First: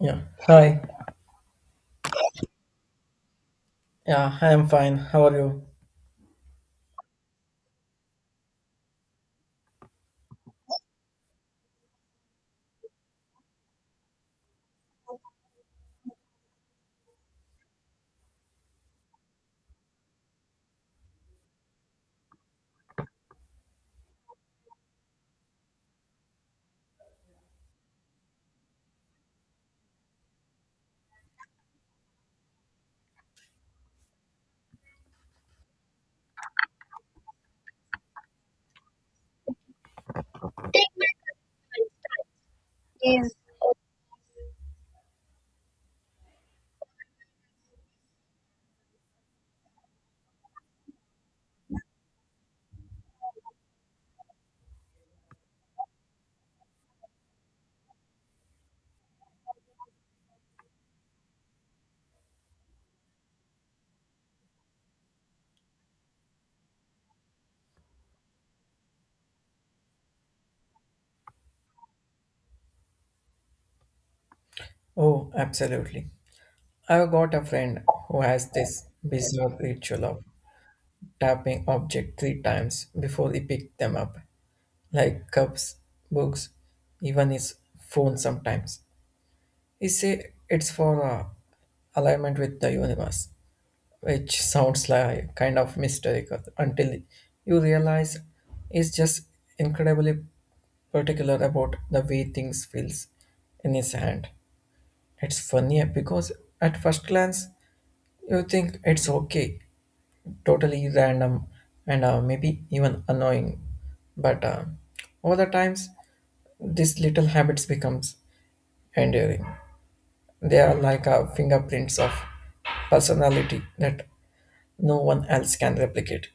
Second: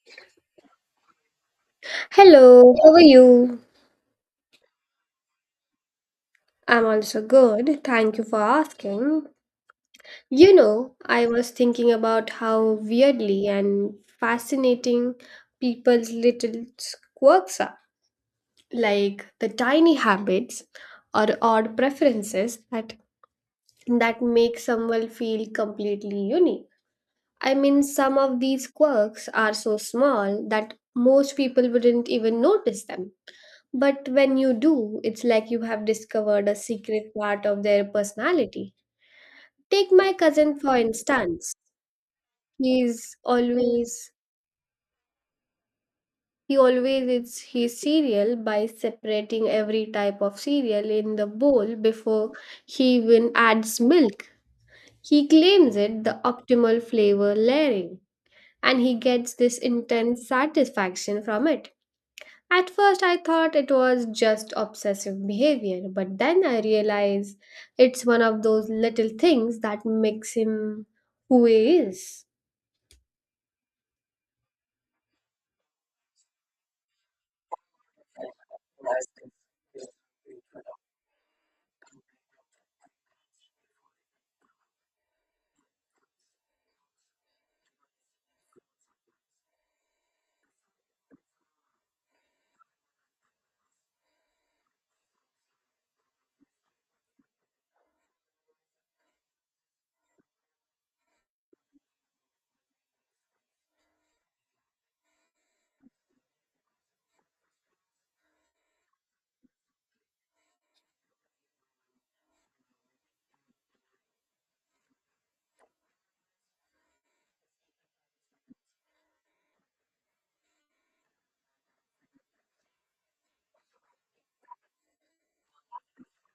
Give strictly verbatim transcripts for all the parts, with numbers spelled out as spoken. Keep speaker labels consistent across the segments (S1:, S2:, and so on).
S1: Yeah. Hi.
S2: Hello, how are you?
S1: Yeah, I am fine. How are you?
S2: I'm also good. Thank you for asking. You know, I was thinking about how weirdly and fascinating people's little quirks are, like the tiny habits or odd preferences that that make someone feel completely unique. I mean, some of these quirks are so small that most people wouldn't even notice them. But when you do, it's like you have discovered a secret part of their personality. Take my cousin, for instance. He's
S1: Is
S2: always he always eats his cereal by separating every type of cereal in the bowl before he even adds milk. He claims it the optimal flavor layering, and he gets this intense satisfaction from it. At first, I thought it was just obsessive behavior, but then I realized it's one of those little things that makes him who he is.
S1: Oh, absolutely. I've got a friend who has this bizarre ritual of tapping object three times before he picks them up, like cups, books, even his phone sometimes. He say it's for uh, alignment with the universe, which sounds like kind of mystical until you realize it's just incredibly particular about the way things feels in his hand. It's funny because at first glance you think it's okay, totally random and uh, maybe even annoying, but uh, over the times these little habits becomes enduring. They are like uh, fingerprints of personality that no one else can replicate.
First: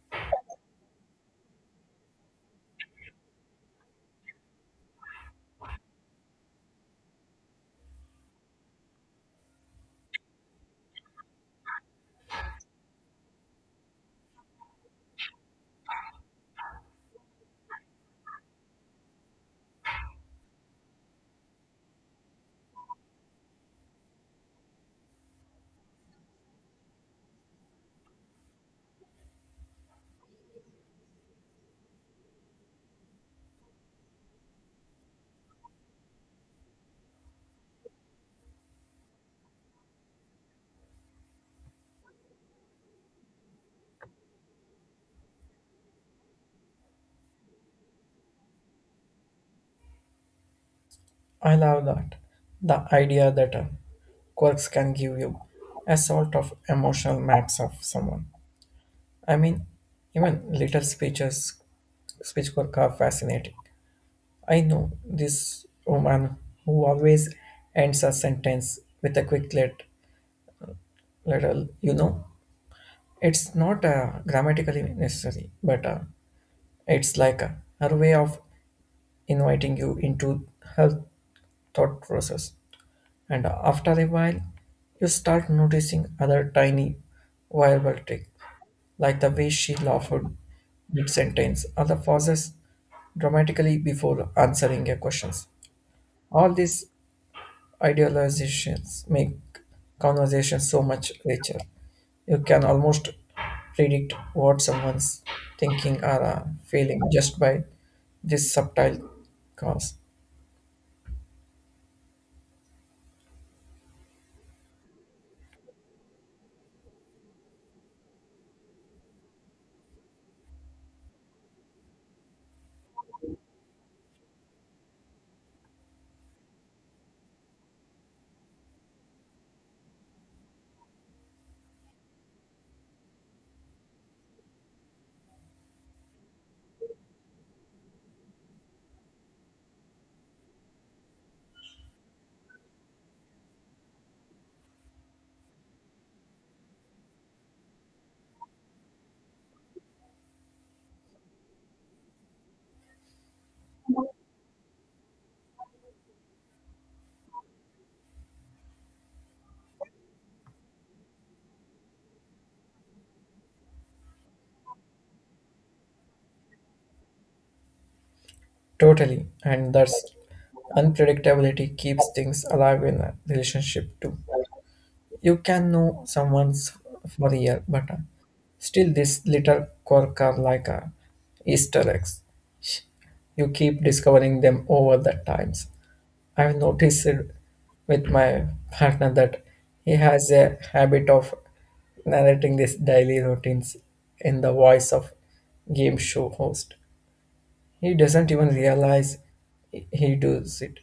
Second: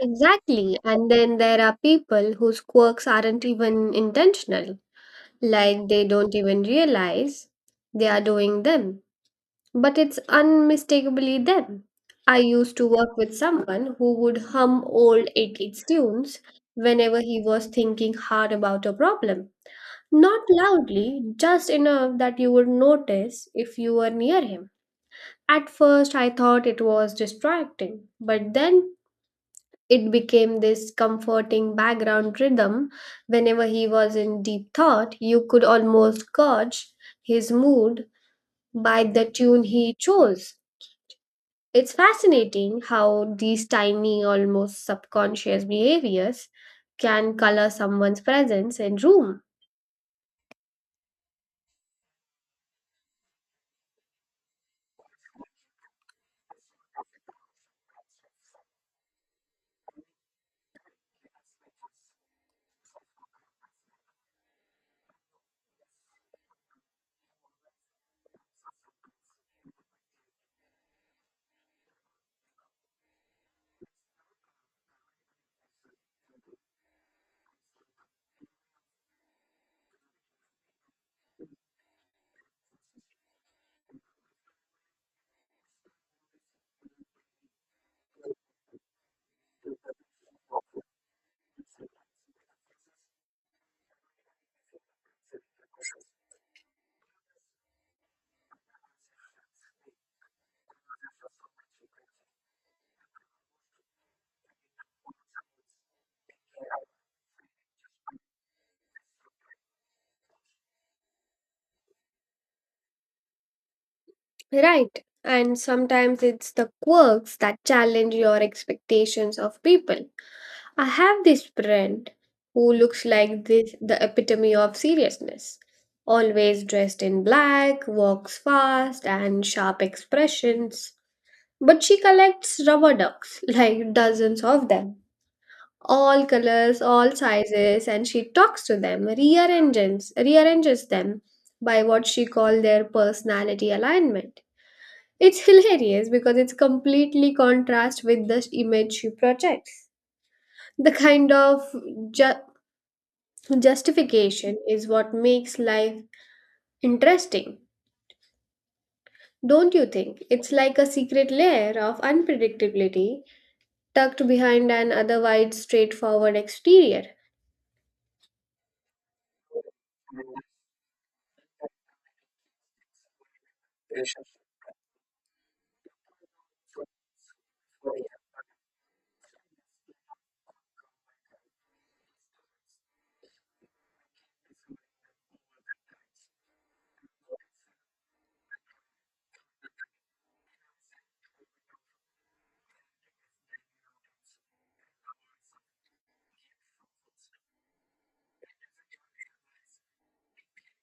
S2: Exactly. And then there are people whose quirks aren't even intentional, like they don't even realize they are doing them, but it's unmistakably them. I used to work with someone who would hum old eighties tunes whenever he was thinking hard about a problem. Not loudly, just enough that you would notice if you were near him. At first, I thought it was distracting, but then it became this comforting background rhythm. Whenever he was in deep thought, you could almost gauge his mood by the tune he chose. It's fascinating how these tiny, almost subconscious behaviors can color someone's presence in room.
S1: I love that the idea that uh, quirks can give you a sort of emotional maps of someone. I mean, even little speeches, speechwork are fascinating. I know this woman who always ends a sentence with a quick let, little, you know, it's not uh, grammatically necessary, but uh, it's like uh, her way of inviting you into her thought process. And after a while, you start noticing other tiny verbal tricks, like the way she laughed mid-sentence or the pauses dramatically before answering your questions. All these idealizations make conversation so much richer. You can almost predict what someone's thinking or uh, feeling just by this subtle cause.
S2: Right. And sometimes it's the quirks that challenge your expectations of people. I have this friend who looks like this the epitome of seriousness. Always dressed in black, walks fast, and sharp expressions. But she collects rubber ducks, like dozens of them. All colors, all sizes, and she talks to them, rearranges, rearranges them by what she calls their personality alignment. It's hilarious because it's completely contrast with the image she projects. The kind of ju- justification is what makes life interesting, don't you think? It's like a secret layer of unpredictability tucked behind an otherwise straightforward exterior.
S1: Totally. And that's unpredictability keeps things alive in a relationship too. You can know someone's for a year, but uh, still this little quirk are like a Easter eggs. You keep discovering them over the times. I've noticed it with my partner that he has a habit of narrating these daily routines in the voice of game show host. He doesn't even realize he he does it.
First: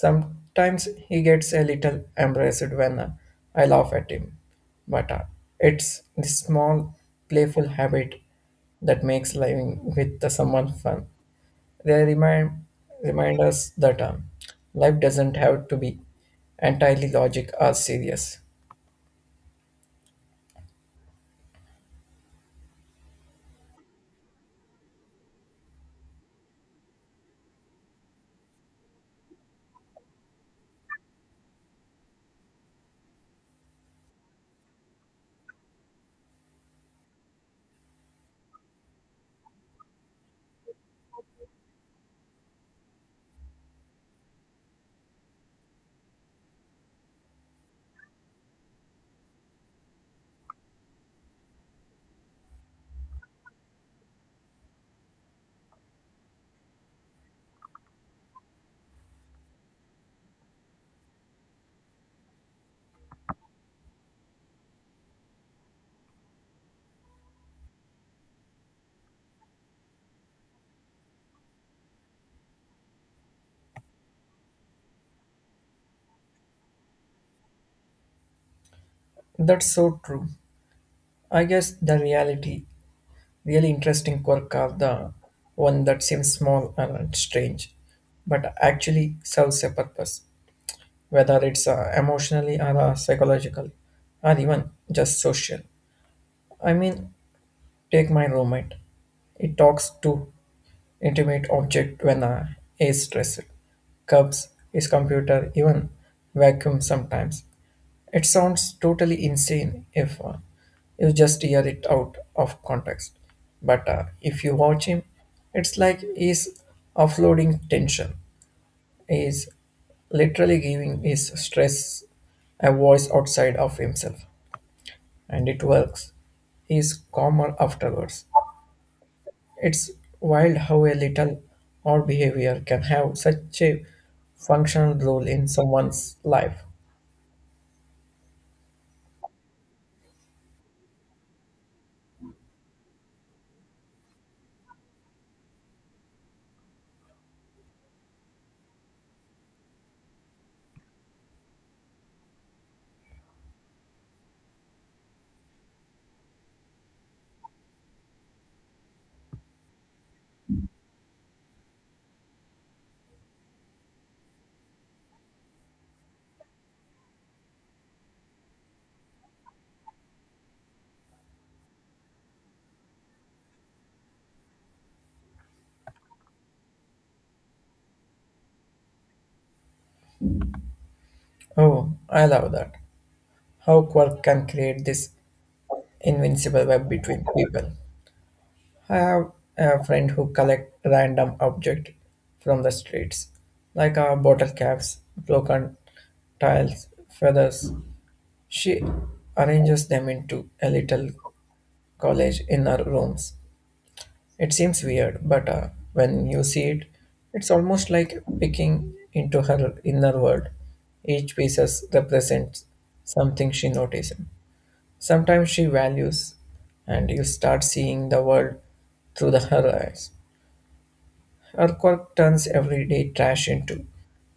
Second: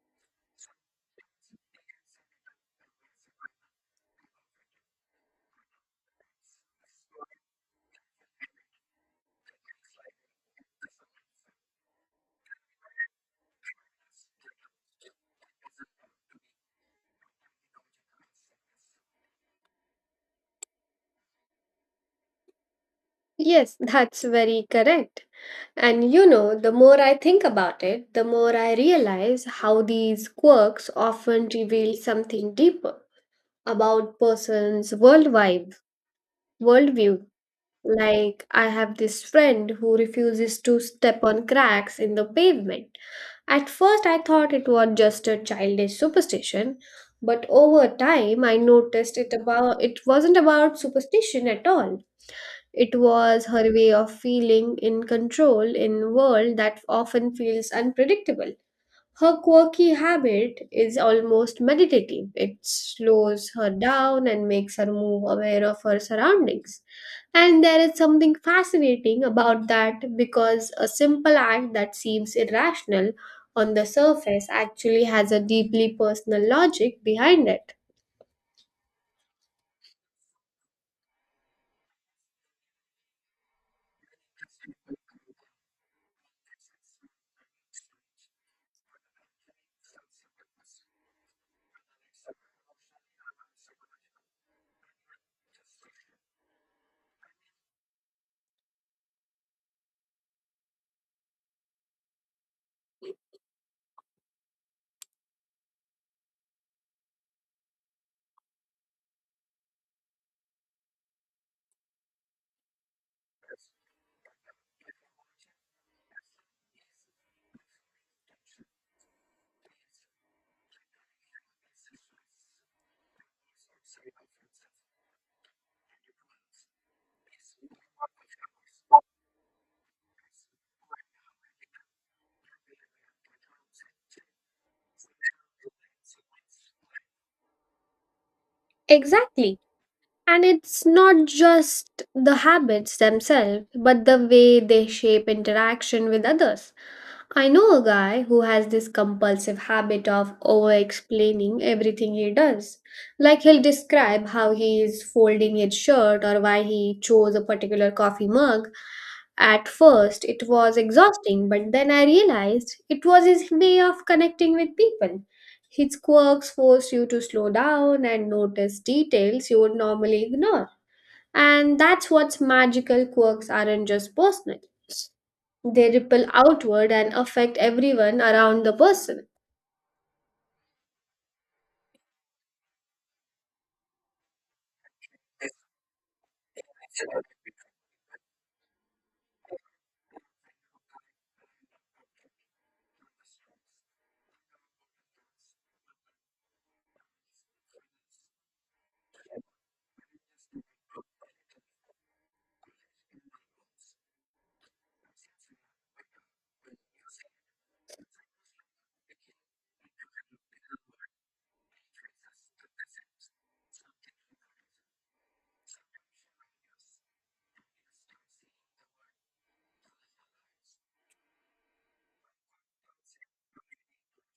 S1: Sometimes he gets a little embarrassed when uh, I laugh at him, but uh, it's the small, playful habit that makes living with the someone fun. They remind remind us that uh, life doesn't have to be entirely logic or serious.
S2: Yes, that's very correct. And you know, the more I think about it, the more I realize how these quirks often reveal something deeper about person's world vibe, worldview. Like I have this friend who refuses to step on cracks in the pavement. At first I thought it was just a childish superstition, but over time I noticed it about it wasn't about superstition at all. It was her way of feeling in control in a world that often feels unpredictable. Her quirky habit is almost meditative. It slows her down and makes her more aware of her surroundings. And there is something fascinating about that because a simple act that seems irrational on the surface actually has a deeply personal logic behind it.
S1: That's so true. I guess the reality, really interesting quirk of the one that seems small and strange, but actually serves a purpose. Whether it's uh, emotionally or uh, psychologically or even just social. I mean, take my roommate. It talks to intimate object when uh, is stressed, cups, his computer, even vacuum sometimes. It sounds totally insane if uh, you just hear it out of context. But uh, if you watch him, it's like he's offloading tension is literally giving his stress a voice outside of himself, and it works. He is calmer afterwards. It's wild how a little odd behavior can have such a functional role in someone's life.
S2: Exactly. And it's not just the habits themselves, but the way they shape interaction with others. I know a guy who has this compulsive habit of over explaining everything he does. Like he'll describe how he is folding his shirt or why he chose a particular coffee mug. At first, it was exhausting, but then I realized it was his way of connecting with people. His quirks force you to slow down and notice details you would normally ignore. And that's what's magical, quirks aren't just personal. They ripple outward and affect everyone around the person.
S1: Oh, I love that. How quirk can create this invincible web between people. I have a friend who collect random objects from the streets, like uh, bottle caps, broken tiles, feathers. She arranges them into a little college in her rooms. It seems weird, but uh, when you see it, it's almost like picking into her inner world. Each piece represents something she notices. Sometimes she values, and you start seeing the world through the her eyes. Her turns everyday trash into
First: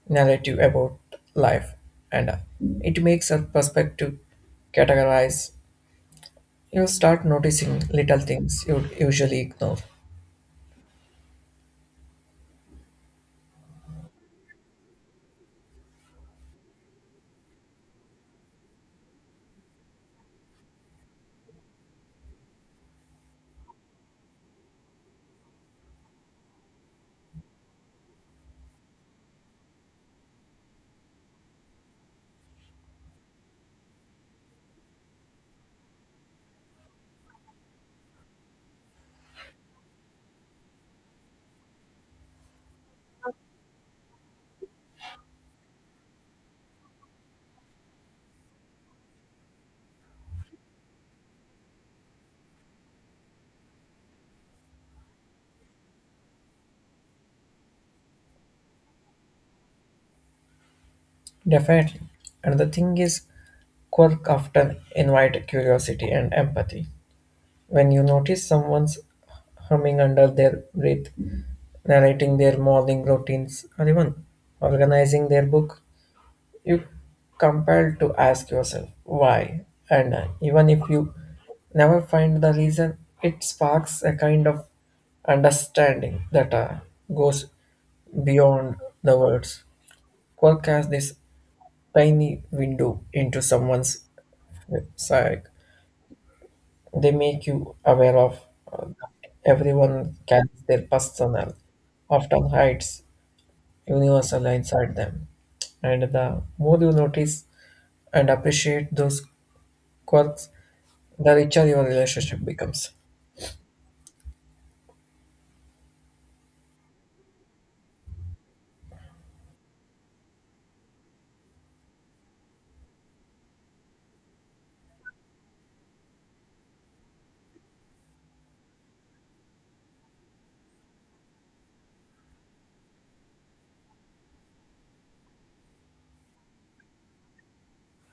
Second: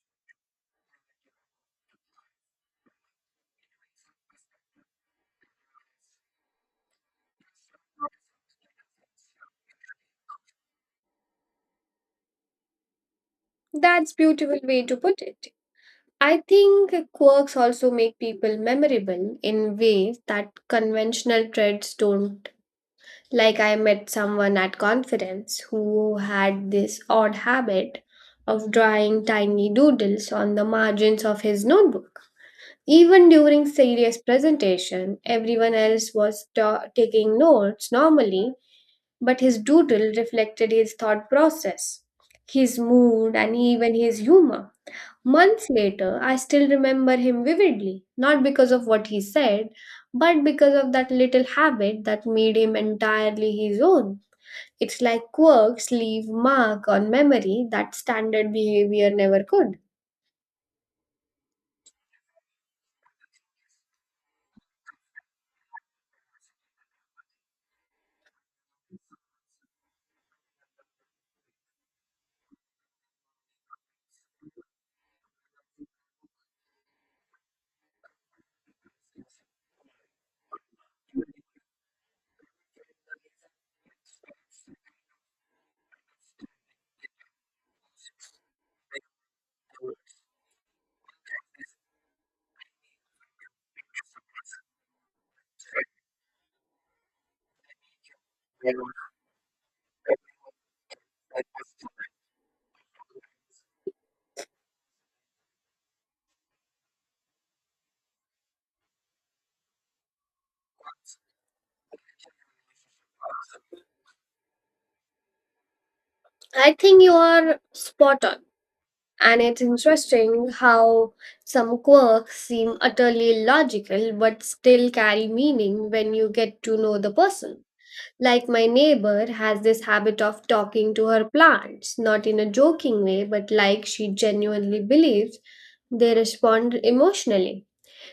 S1: narrative about life, and uh, it makes her perspective categorize. You start noticing little things you would usually ignore.
S2: That's beautiful way to put it. I think quirks also make people memorable in ways that conventional traits don't. Like I met someone at conference who had this odd habit of drawing tiny doodles on the margins of his notebook. Even during serious presentation, everyone else was ta- taking notes normally, but his doodle reflected his thought process, his mood, and even his humor. Months later, I still remember him vividly, not because of what he said, but because of that little habit that made him entirely his own. It's like quirks leave mark on memory that standard behavior never could.
S1: Definitely. And the thing is, quirk often invite curiosity and empathy. When you notice someone's humming under their breath, narrating their morning routines, or even organizing their book, you compelled to ask yourself why and uh, even if you never find the reason it sparks a kind of understanding that uh, goes beyond the words quirk has this tiny window into someone's psyche they make you aware of uh, that everyone carries their personal often hides universal inside them and the more you notice and appreciate those quirks the richer your relationship becomes.
S2: I think you are spot on. And it's interesting how some quirks seem utterly illogical, but still carry meaning when you get to know the person. Like my neighbor has this habit of talking to her plants, not in a joking way, but like she genuinely believes they respond emotionally.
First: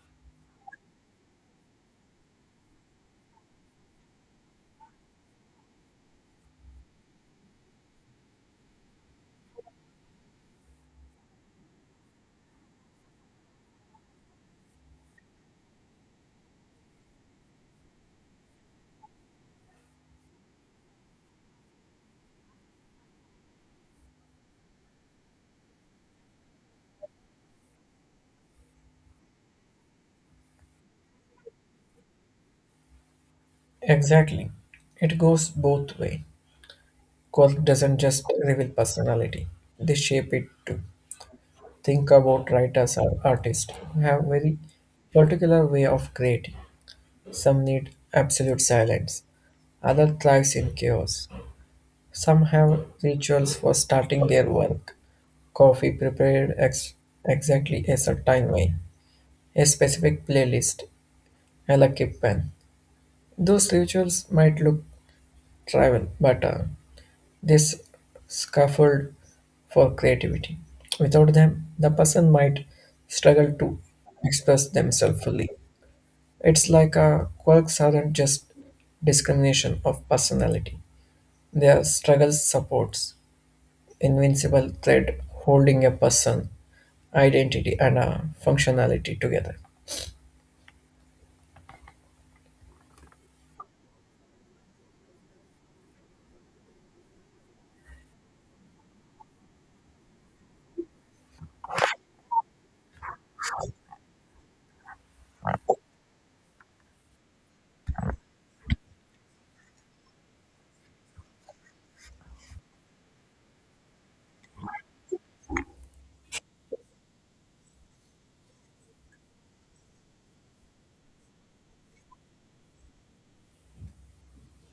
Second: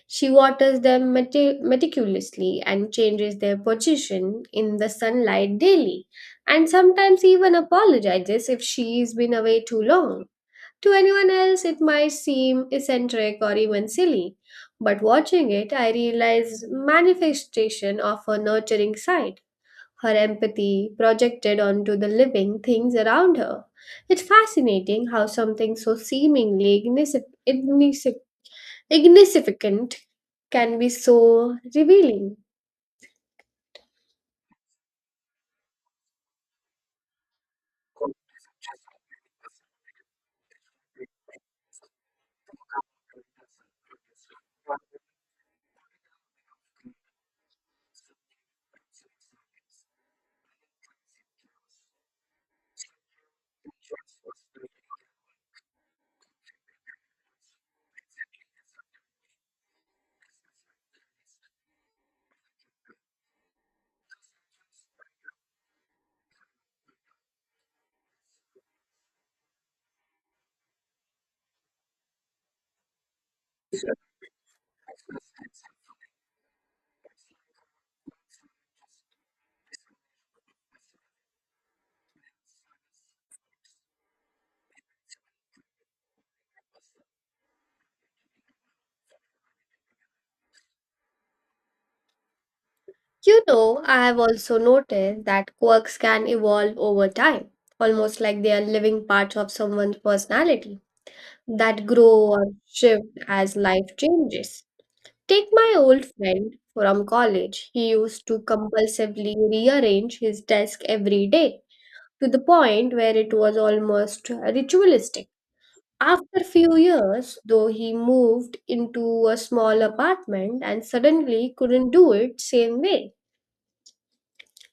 S2: She waters them meti- meticulously and changes their position in the sunlight daily, and sometimes even apologizes if she's been away too long. To anyone else, it might seem eccentric or even silly, but watching it, I realized manifestation of her nurturing side, her empathy projected onto the living things around her. It's fascinating how something so seemingly ignis- ignis- insignificant can be so revealing.
S1: Exactly. It goes both way. Work doesn't just reveal personality. They shape it too. Think about writers or artists who have very particular way of creating. Some need absolute silence. Other thrives in chaos. Some have rituals for starting their work. Coffee prepared ex- exactly a certain way. A specific playlist. A lucky pen. Those rituals might look trivial, but uh, this scaffold for creativity. Without them, the person might struggle to express themselves fully. It's like uh, quirks aren't just discrimination of personality. They are struggle supports, invincible thread holding a person, identity, and uh, functionality together.
S2: You know, I have also noticed that quirks can evolve over time, almost like they are living parts of someone's personality that grow or shift as life changes. Take my old friend from college. He used to compulsively rearrange his desk every day, to the point where it was almost ritualistic. After few years, though, he moved into a small apartment and suddenly couldn't do it same way.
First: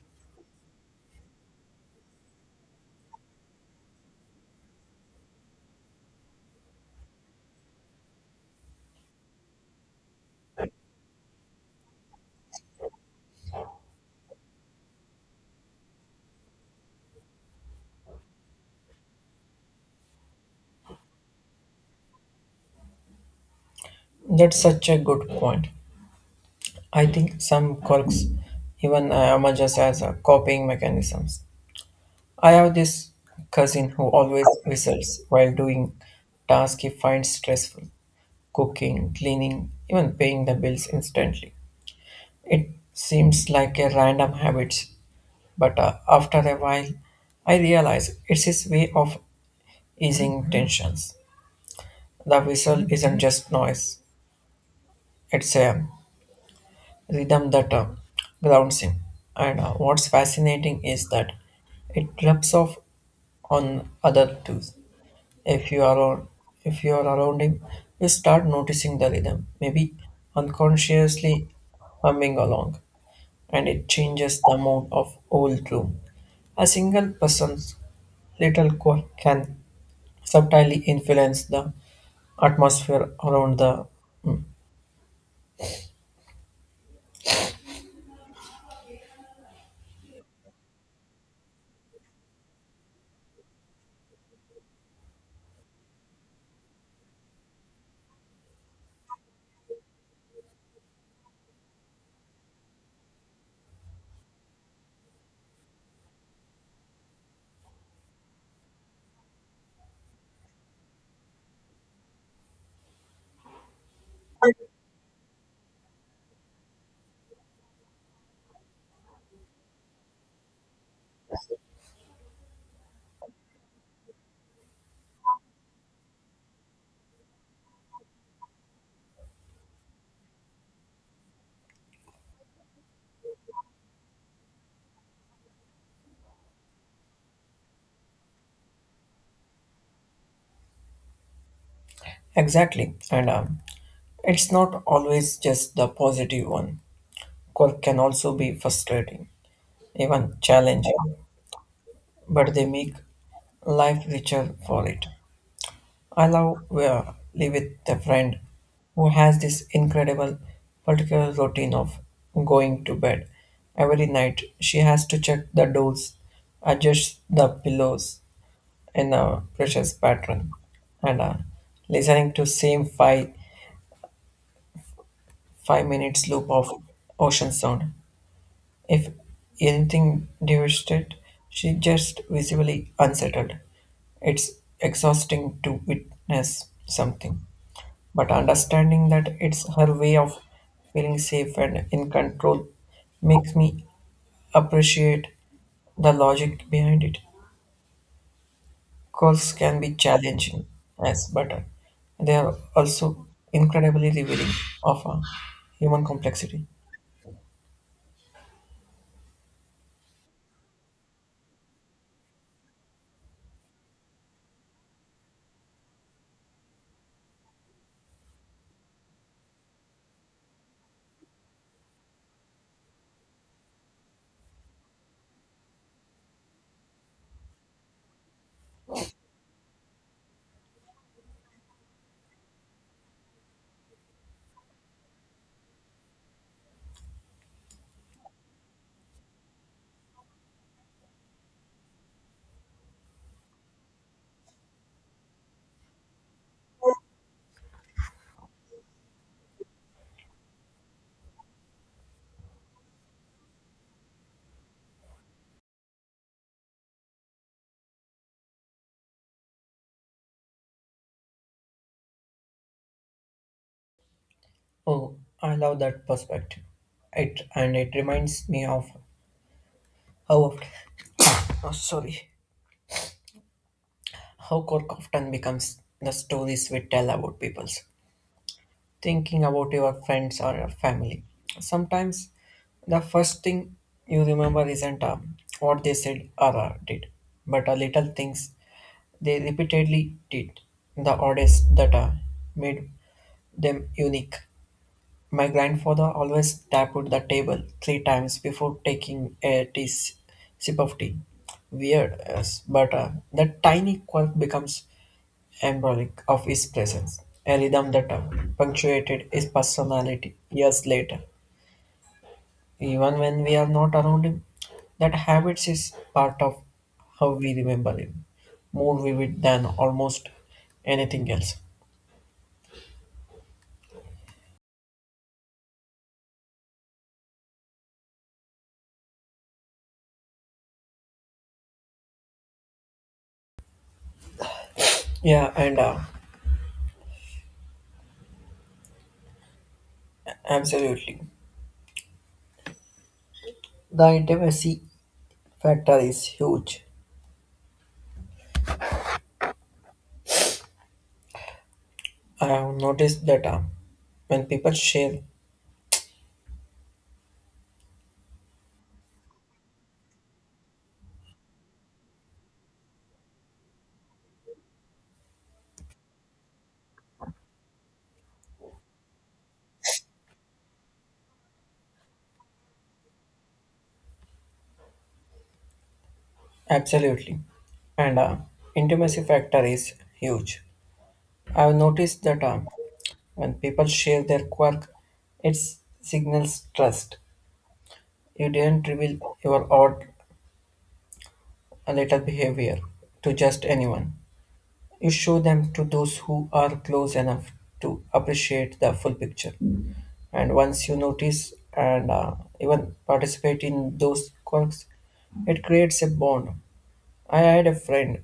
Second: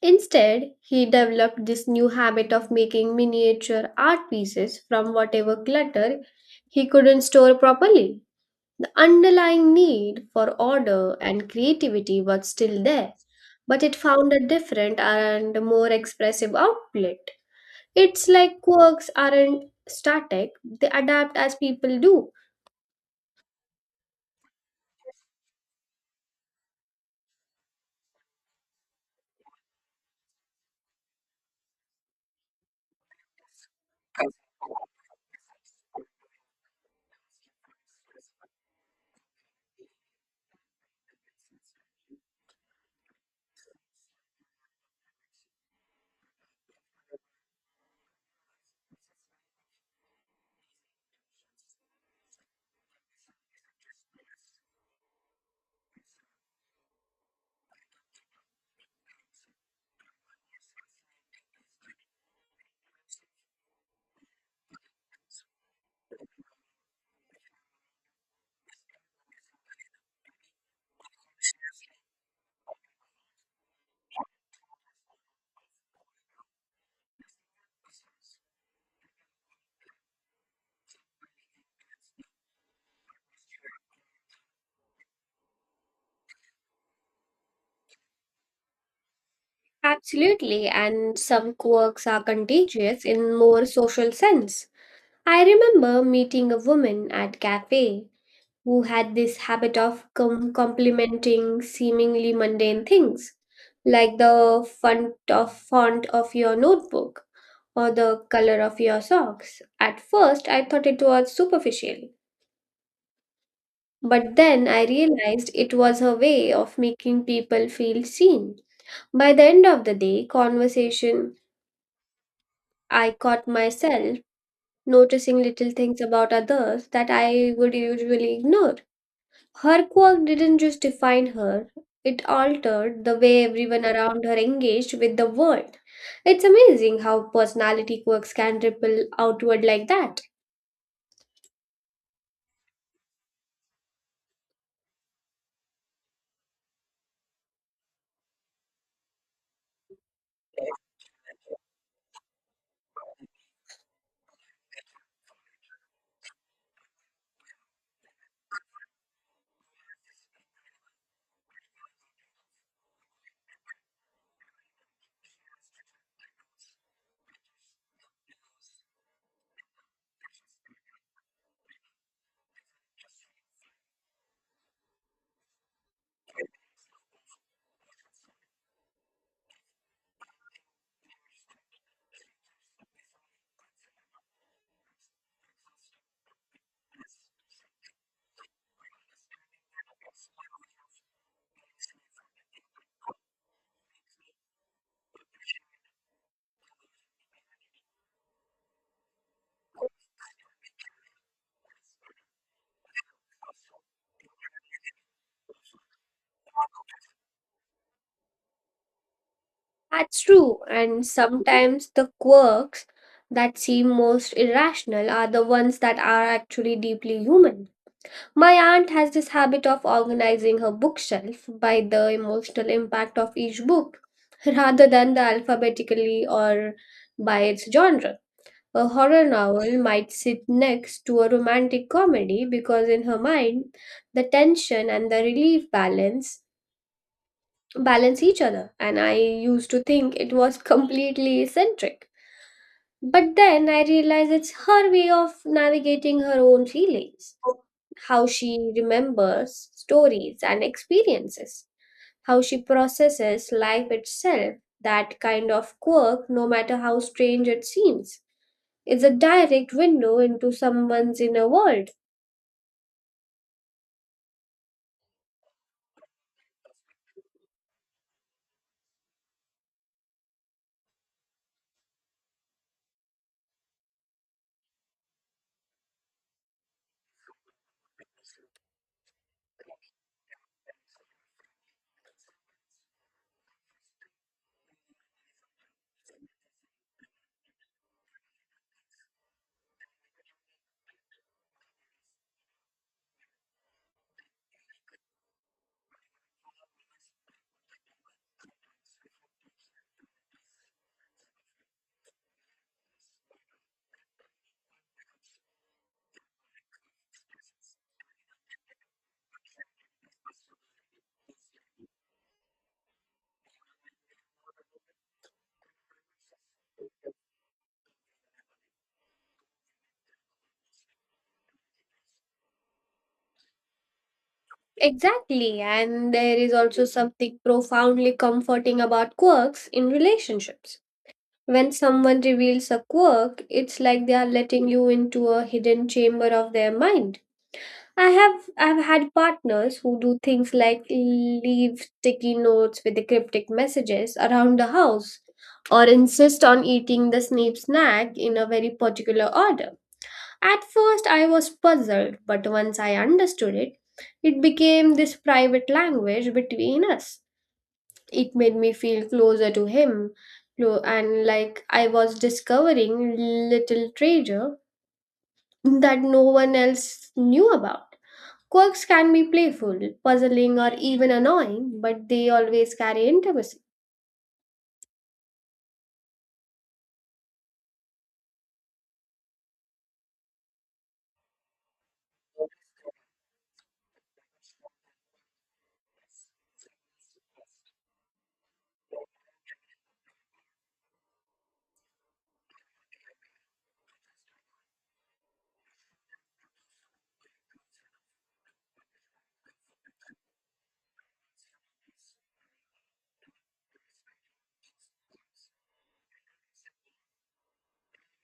S2: Instead, he developed this new habit of making miniature art pieces from whatever clutter he couldn't store properly. Underlying need for order and creativity was still there, but it found a different and more expressive outlet. It's like quirks aren't static, they adapt as people do.
S1: That's such a good point. I think some quirks even uh, emerges as uh, copying mechanisms. I have this cousin who always whistles while doing tasks he finds stressful cooking, cleaning, even paying the bills instantly. It seems like a random habit, but uh, after a while, I realize it's his way of easing tensions. The whistle isn't just noise, it's a rhythm that uh, grounds him. And uh, what's fascinating is that it rubs off on other tools. If you are on, if you are around him, you start noticing the rhythm, maybe unconsciously humming along, and it changes the mood of whole room. A single person's little quirk can subtly influence the atmosphere around the
S2: Absolutely, and some quirks are contagious in more social sense. I remember meeting a woman at cafe who had this habit of com- complimenting seemingly mundane things, like the font of, font of your notebook or the color of your socks. At first, I thought it was superficial, but then I realized it was her way of making people feel seen. By the end of the day, conversation, I caught myself noticing little things about others that I would usually ignore. Her quirk didn't just define her, it altered the way everyone around her engaged with the world. It's amazing how personality quirks can ripple outward like that.
S1: exactly and um, it's not always just the positive one quirk can also be frustrating even challenging but they make life richer for it. I love uh, live with a friend who has this incredible particular routine of going to bed every night. She has to check the doors, adjust the pillows in a precious pattern, and uh, listening to same five five minutes loop of ocean sound. If anything devastated, she just visibly unsettled. It's exhausting to witness something. But understanding that it's her way of feeling safe and in control makes me appreciate the logic behind it. Calls can be challenging, yes, but they are also incredibly revealing of uh, human complexity.
S2: That's true, and sometimes the quirks that seem most irrational are the ones that are actually deeply human. My aunt has this habit of organizing her bookshelf by the emotional impact of each book rather than the alphabetically or by its genre. A horror novel might sit next to a romantic comedy because in her mind the tension and the relief balance balance each other, and I used to think it was completely eccentric. But then I realized it's her way of navigating her own feelings, how she remembers stories and experiences, how she processes life itself, that kind of quirk no matter how strange it seems. It's a direct window into someone's inner world.
S1: Oh, I love that perspective. It and it reminds me of how oft- oh, sorry, how Cork often becomes the stories we tell about peoples thinking about your friends or your family. Sometimes the first thing you remember isn't uh, what they said or uh, did, but uh, little things they repeatedly did, the oddest that uh, made them unique. My grandfather always tapped the table three times before taking a tea, sip of tea. Weird, yes, but uh, that tiny quirk becomes embolic of his presence, a rhythm that punctuated his personality years later. Even when we are not around him, that habits is part of how we remember him, more vivid than almost anything else.
S2: Exactly, and there is also something profoundly comforting about quirks in relationships. When someone reveals a quirk, it's like they are letting you into a
S1: Yeah, and
S2: hidden
S1: uh,
S2: chamber of their mind. I have I've had partners who do things like
S1: absolutely.
S2: leave sticky notes with the cryptic
S1: The
S2: messages around the
S1: intimacy
S2: house or
S1: factor is
S2: insist on
S1: huge.
S2: eating the same snack in a very particular order. At first, I was puzzled, but
S1: I have
S2: once I
S1: noticed that
S2: understood
S1: uh,
S2: it, it
S1: when people
S2: became this
S1: share,
S2: private language between us. It made me feel closer to him, clo- and like I was discovering little treasure that no one else knew about. Quirks can be playful, puzzling, or even annoying, but they always carry intimacy.
S1: absolutely, and uh, intimacy factor is huge. I have noticed that uh, when people share their quirk, it signals trust. You didn't reveal your odd little behavior to just anyone. You show them to those who are close enough to appreciate the full picture. And once you notice and uh, even participate in those quirks, it creates a bond. I had a friend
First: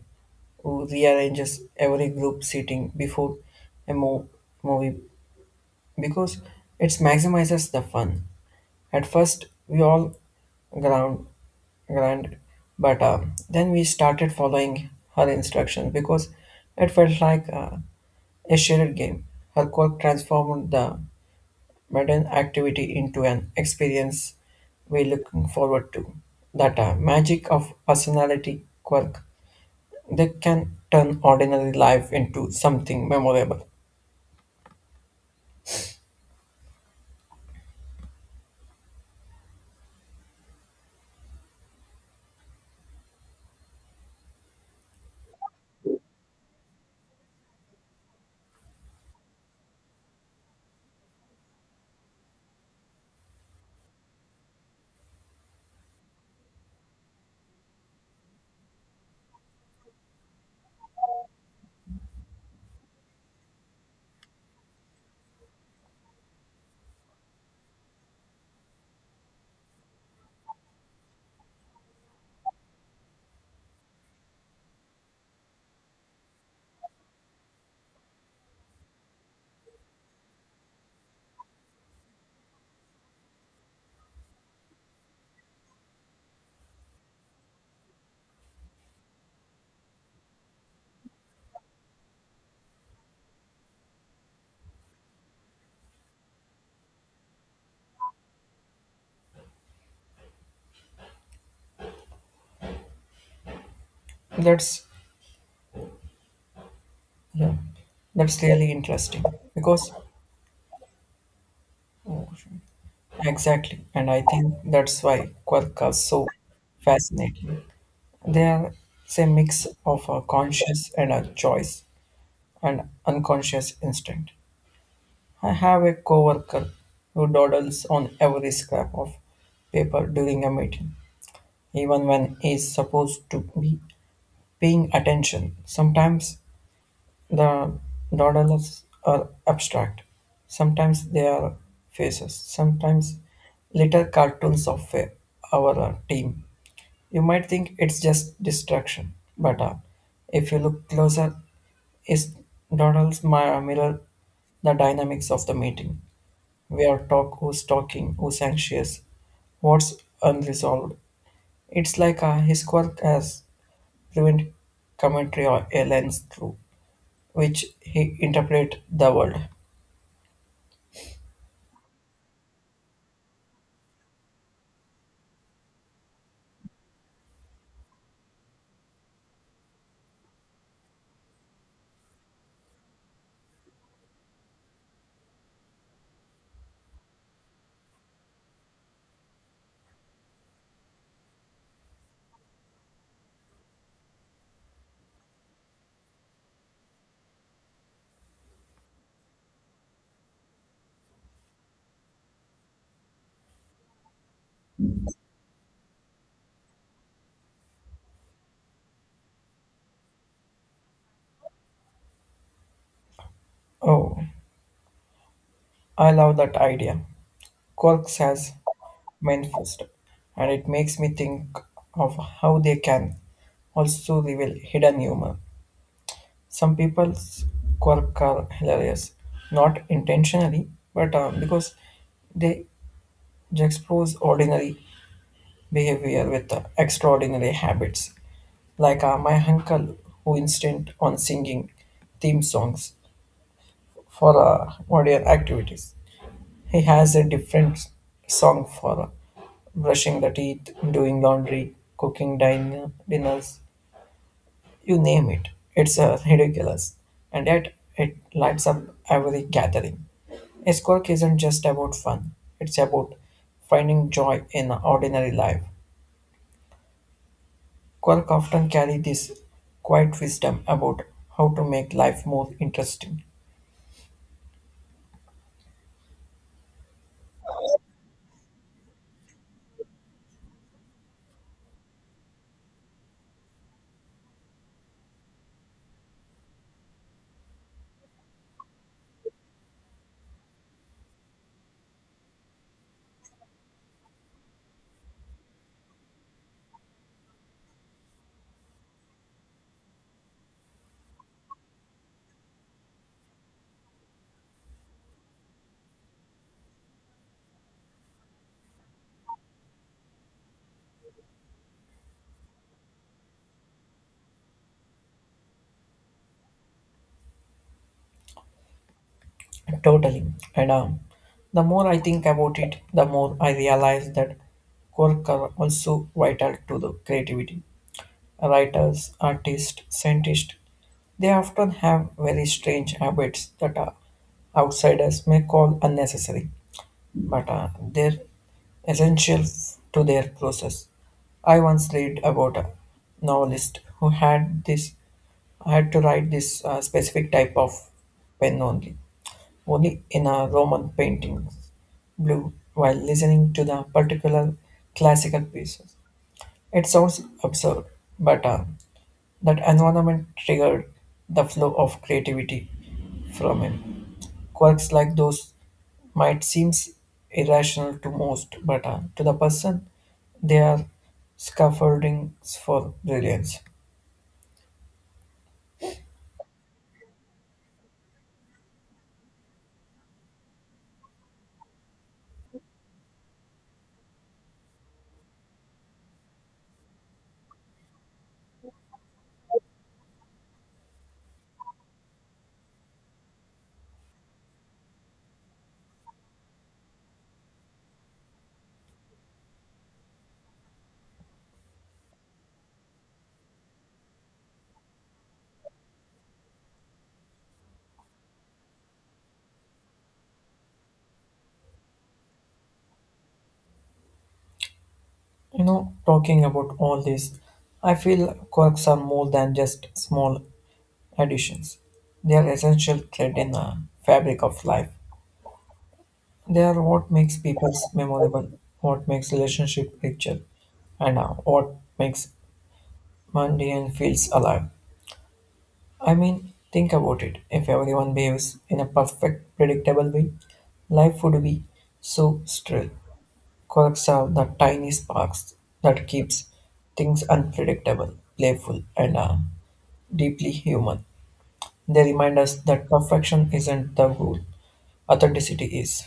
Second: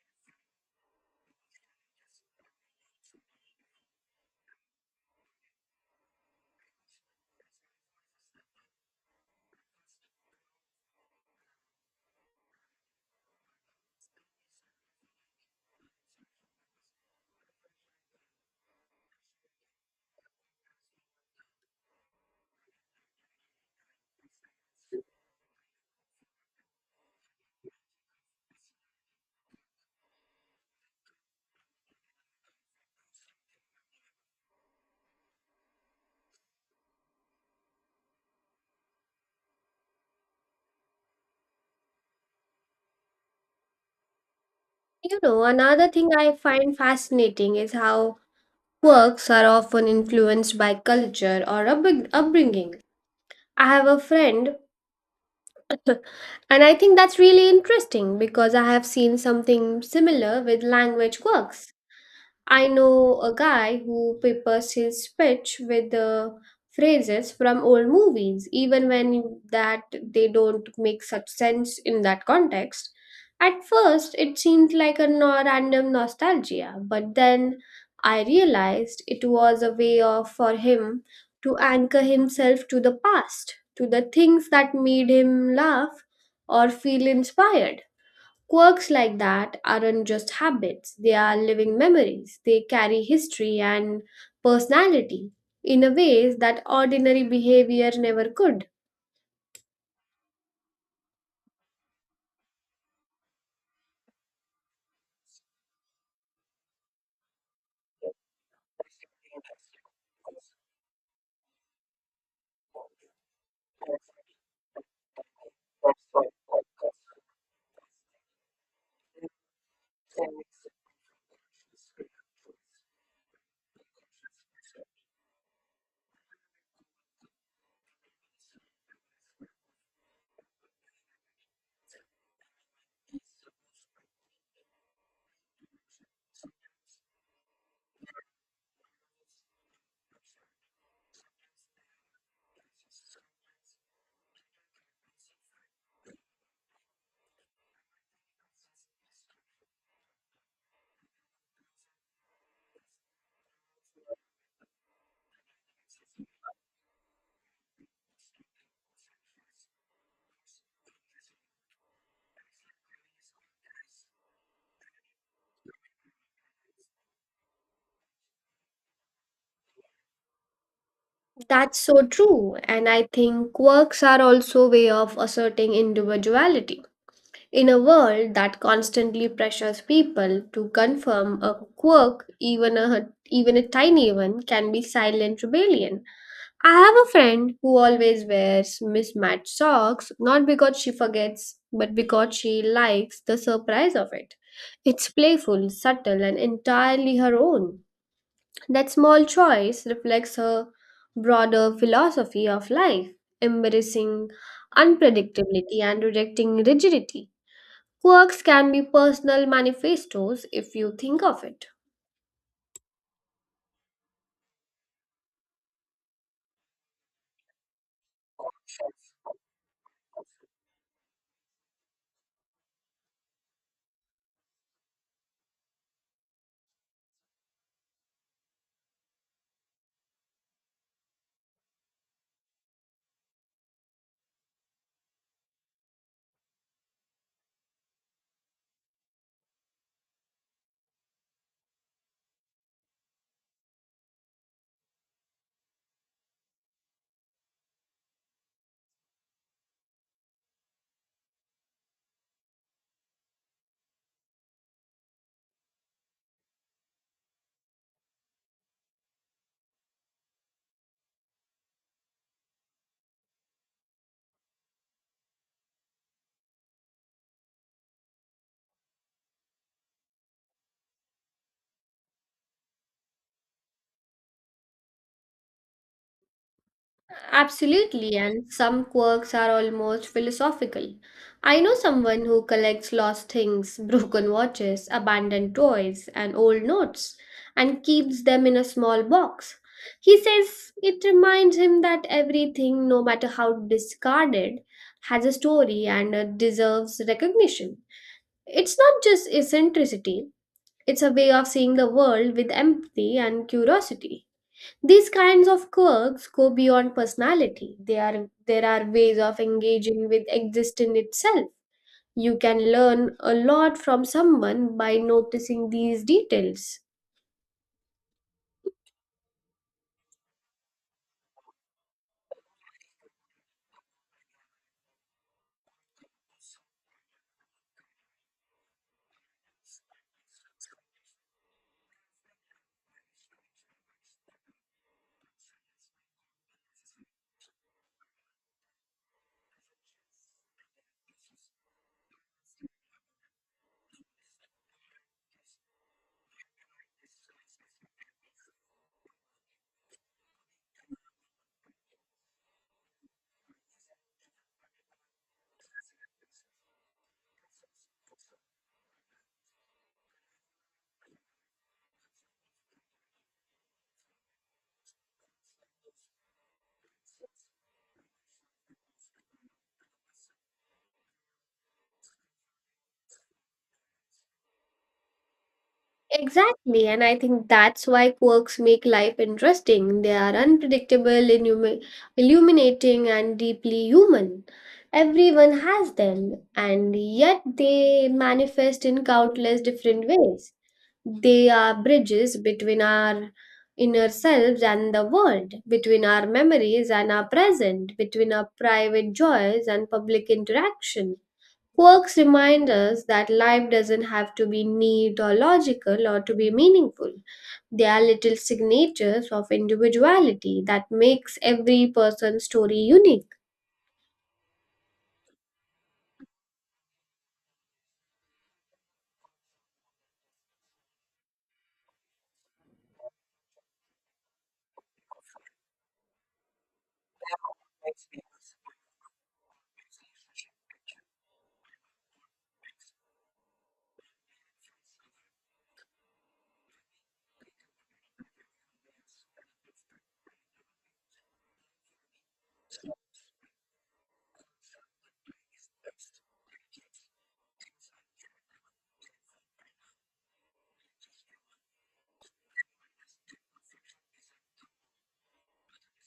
S1: who rearranges every group seating before a mo- movie because it maximizes the fun. At first, we all ground, ground, but uh, then we started following her instructions because it felt like uh, a shared game. Her quirk transformed the modern activity into an experience we're looking forward to. That uh, magic of personality quirk, they can turn ordinary life into something memorable.
S2: You know, another thing I find fascinating is how quirks are often influenced by culture or upbring- upbringing. I have a friend, and I think that's really interesting because I have seen something similar with language works. I know a guy who peppers his speech with the phrases from old movies, even when that they don't make such sense in that context. At first, it seemed like a no- random nostalgia, but then I realized it was a way of for him to anchor himself to the past, to the things that made him laugh or feel inspired. Quirks like that aren't just habits, they are living memories. They carry history and personality in a ways that ordinary behavior never could.
S1: That's Yeah, that's really interesting because oh, exactly, and I think that's why Quark are so fascinating. They are It's a mix of a conscious and a choice and unconscious instinct. I have a coworker who dawdles on every scrap of paper during a meeting, even when he's supposed to be paying attention. Sometimes the doodles are abstract. Sometimes they are faces, sometimes little cartoons of uh, our uh, team. You might think it's just distraction, but uh, if you look closer, is doodles mi- mirror the dynamics of the meeting? Where talk, who's talking, who's anxious, what's unresolved. It's like uh, his quirk has fluent commentary or a lens through which he interpret the world.
S2: That's so true, and I think quirks are also a way of asserting individuality. In a world that constantly pressures people to confirm a quirk, even a even a tiny one, can be silent rebellion. I have a friend who always wears mismatched socks, not because she forgets, but because she likes the surprise of it. It's playful, subtle, and entirely her own. That small choice reflects her broader philosophy of life, embracing unpredictability and rejecting rigidity. Quirks can be personal manifestos if you think of it.
S1: Oh, I love that idea. Quark says manifest, and it makes me think of how they can also reveal hidden humor. Some people's quirk are hilarious, not intentionally, but uh, because they expose ordinary behavior with uh, extraordinary habits. Like uh, my uncle, who insisted on singing theme songs for uh, audio activities. He has a different song for uh, brushing the teeth, doing laundry, cooking din- dinners, you name it. It's uh, ridiculous, and yet it lights up every gathering. His quirk isn't just about fun; it's about finding joy in ordinary life. Quirk often carry this quiet wisdom about how to make life more interesting.
S2: Absolutely, and some quirks are almost philosophical. I know someone who collects lost things, broken watches, abandoned toys, and old notes, and keeps them in a small box. He says it reminds him that everything, no matter how discarded, has a story and uh, deserves recognition. It's not just eccentricity, it's a way of seeing the world with empathy and curiosity. These kinds of quirks go beyond personality. They are, there are ways of engaging with existence itself. You can learn a lot from someone by noticing these details.
S1: Totally. And um, the more I think about it, the more I realize that quirks are also vital to the creativity. Writers, artists, scientists, they often have very strange habits that uh, outsiders may call unnecessary, but uh, they're essential f- to their process. I once read about a novelist who had this had to write this uh, specific type of pen only only in a Roman painting, blue, while listening to the particular classical pieces. It sounds absurd, but uh, that environment triggered the flow of creativity from him. Quirks like those might seem irrational to most, but uh, to the person, they are scaffoldings for brilliance.
S2: Exactly, and I think that's why quirks make life interesting. They are unpredictable, illumi- illuminating, and deeply human. Everyone has them, and yet they manifest in countless different ways. They are bridges between our inner selves and the world, between our memories and our present, between our private joys and public interaction. Quirks remind us that life doesn't have to be neat or logical or to be meaningful. They are little signatures of individuality that makes every person's story unique.
S1: You know, talking about all this, I feel quirks are more than just small traditions. They are essential thread in the fabric of life. They are what makes people memorable, what makes relationship richer, and uh, what makes mundane feels alive. I mean, think about it. If everyone behaves in a perfect, predictable way, life would be so still. Quirks are the tiny sparks that keeps things unpredictable, playful, and uh, deeply human. They remind us that perfection isn't the goal, authenticity is.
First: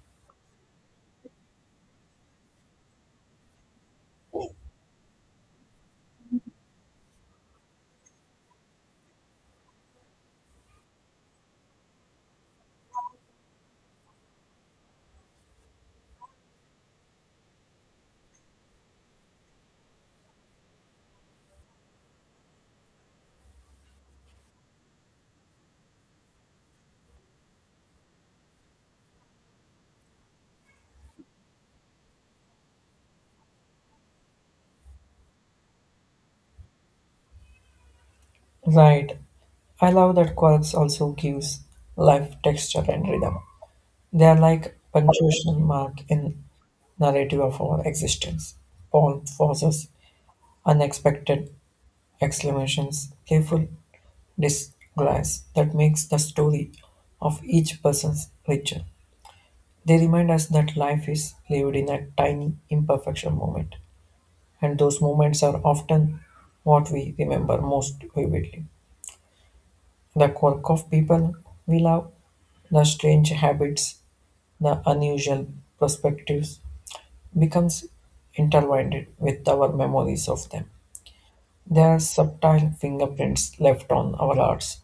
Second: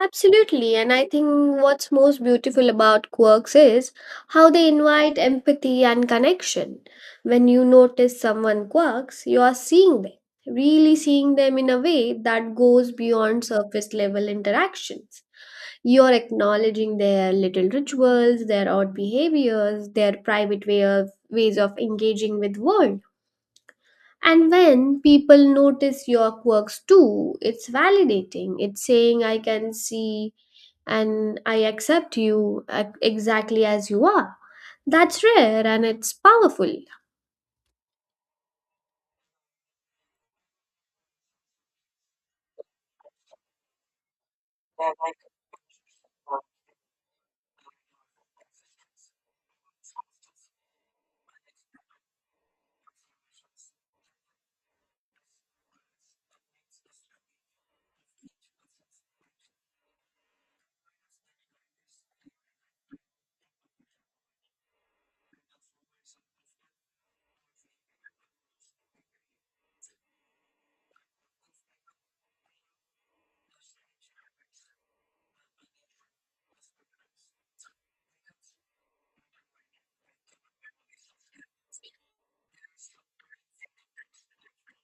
S2: Absolutely, and I think what's most beautiful about quirks is how they invite empathy and connection. When you notice someone quirks, you are seeing them, really seeing them in a way that goes beyond surface level interactions. You're acknowledging their little rituals, their odd behaviors, their private way of, ways of engaging with world. And when people notice your quirks too, it's validating. It's saying, I can see and I accept you uh, exactly as you are. That's rare and it's powerful.
S1: Right. I love that quarks also gives life texture and rhythm. They are like punctuation mark in narrative of our existence. Paul forces unexpected exclamations, playful disguise that makes the story of each person's richer. They remind us that life is lived in a tiny imperfection moment. And those moments are often what we remember most vividly. The quirk of people we love, the strange habits, the unusual perspectives becomes intertwined with our memories of them. There are subtle fingerprints left on our hearts.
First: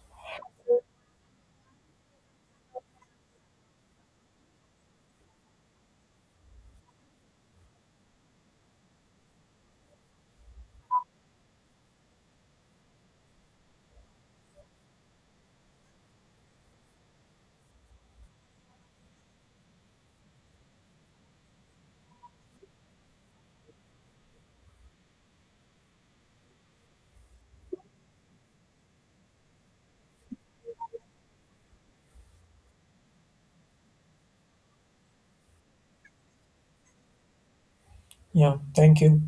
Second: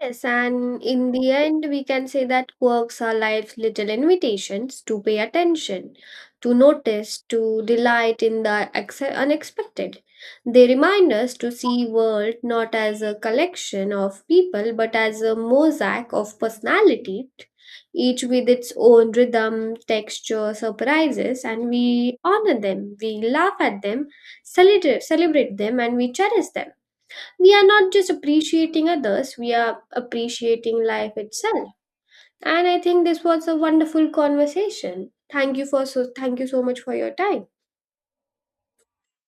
S2: Yes, and in the end, we can say that quirks are life's little invitations to pay attention, to notice, to delight in the ex- unexpected. They remind us to see world not as a collection of people, but as a mosaic of personality, each with its own rhythm, texture, surprises, and we honor them, we laugh at them, celebrate celebrate them, and we cherish them. We are not just appreciating others, we are appreciating life itself. And I think this was a wonderful conversation. Thank you for so thank you so much for your time.
S1: Yeah, thank you.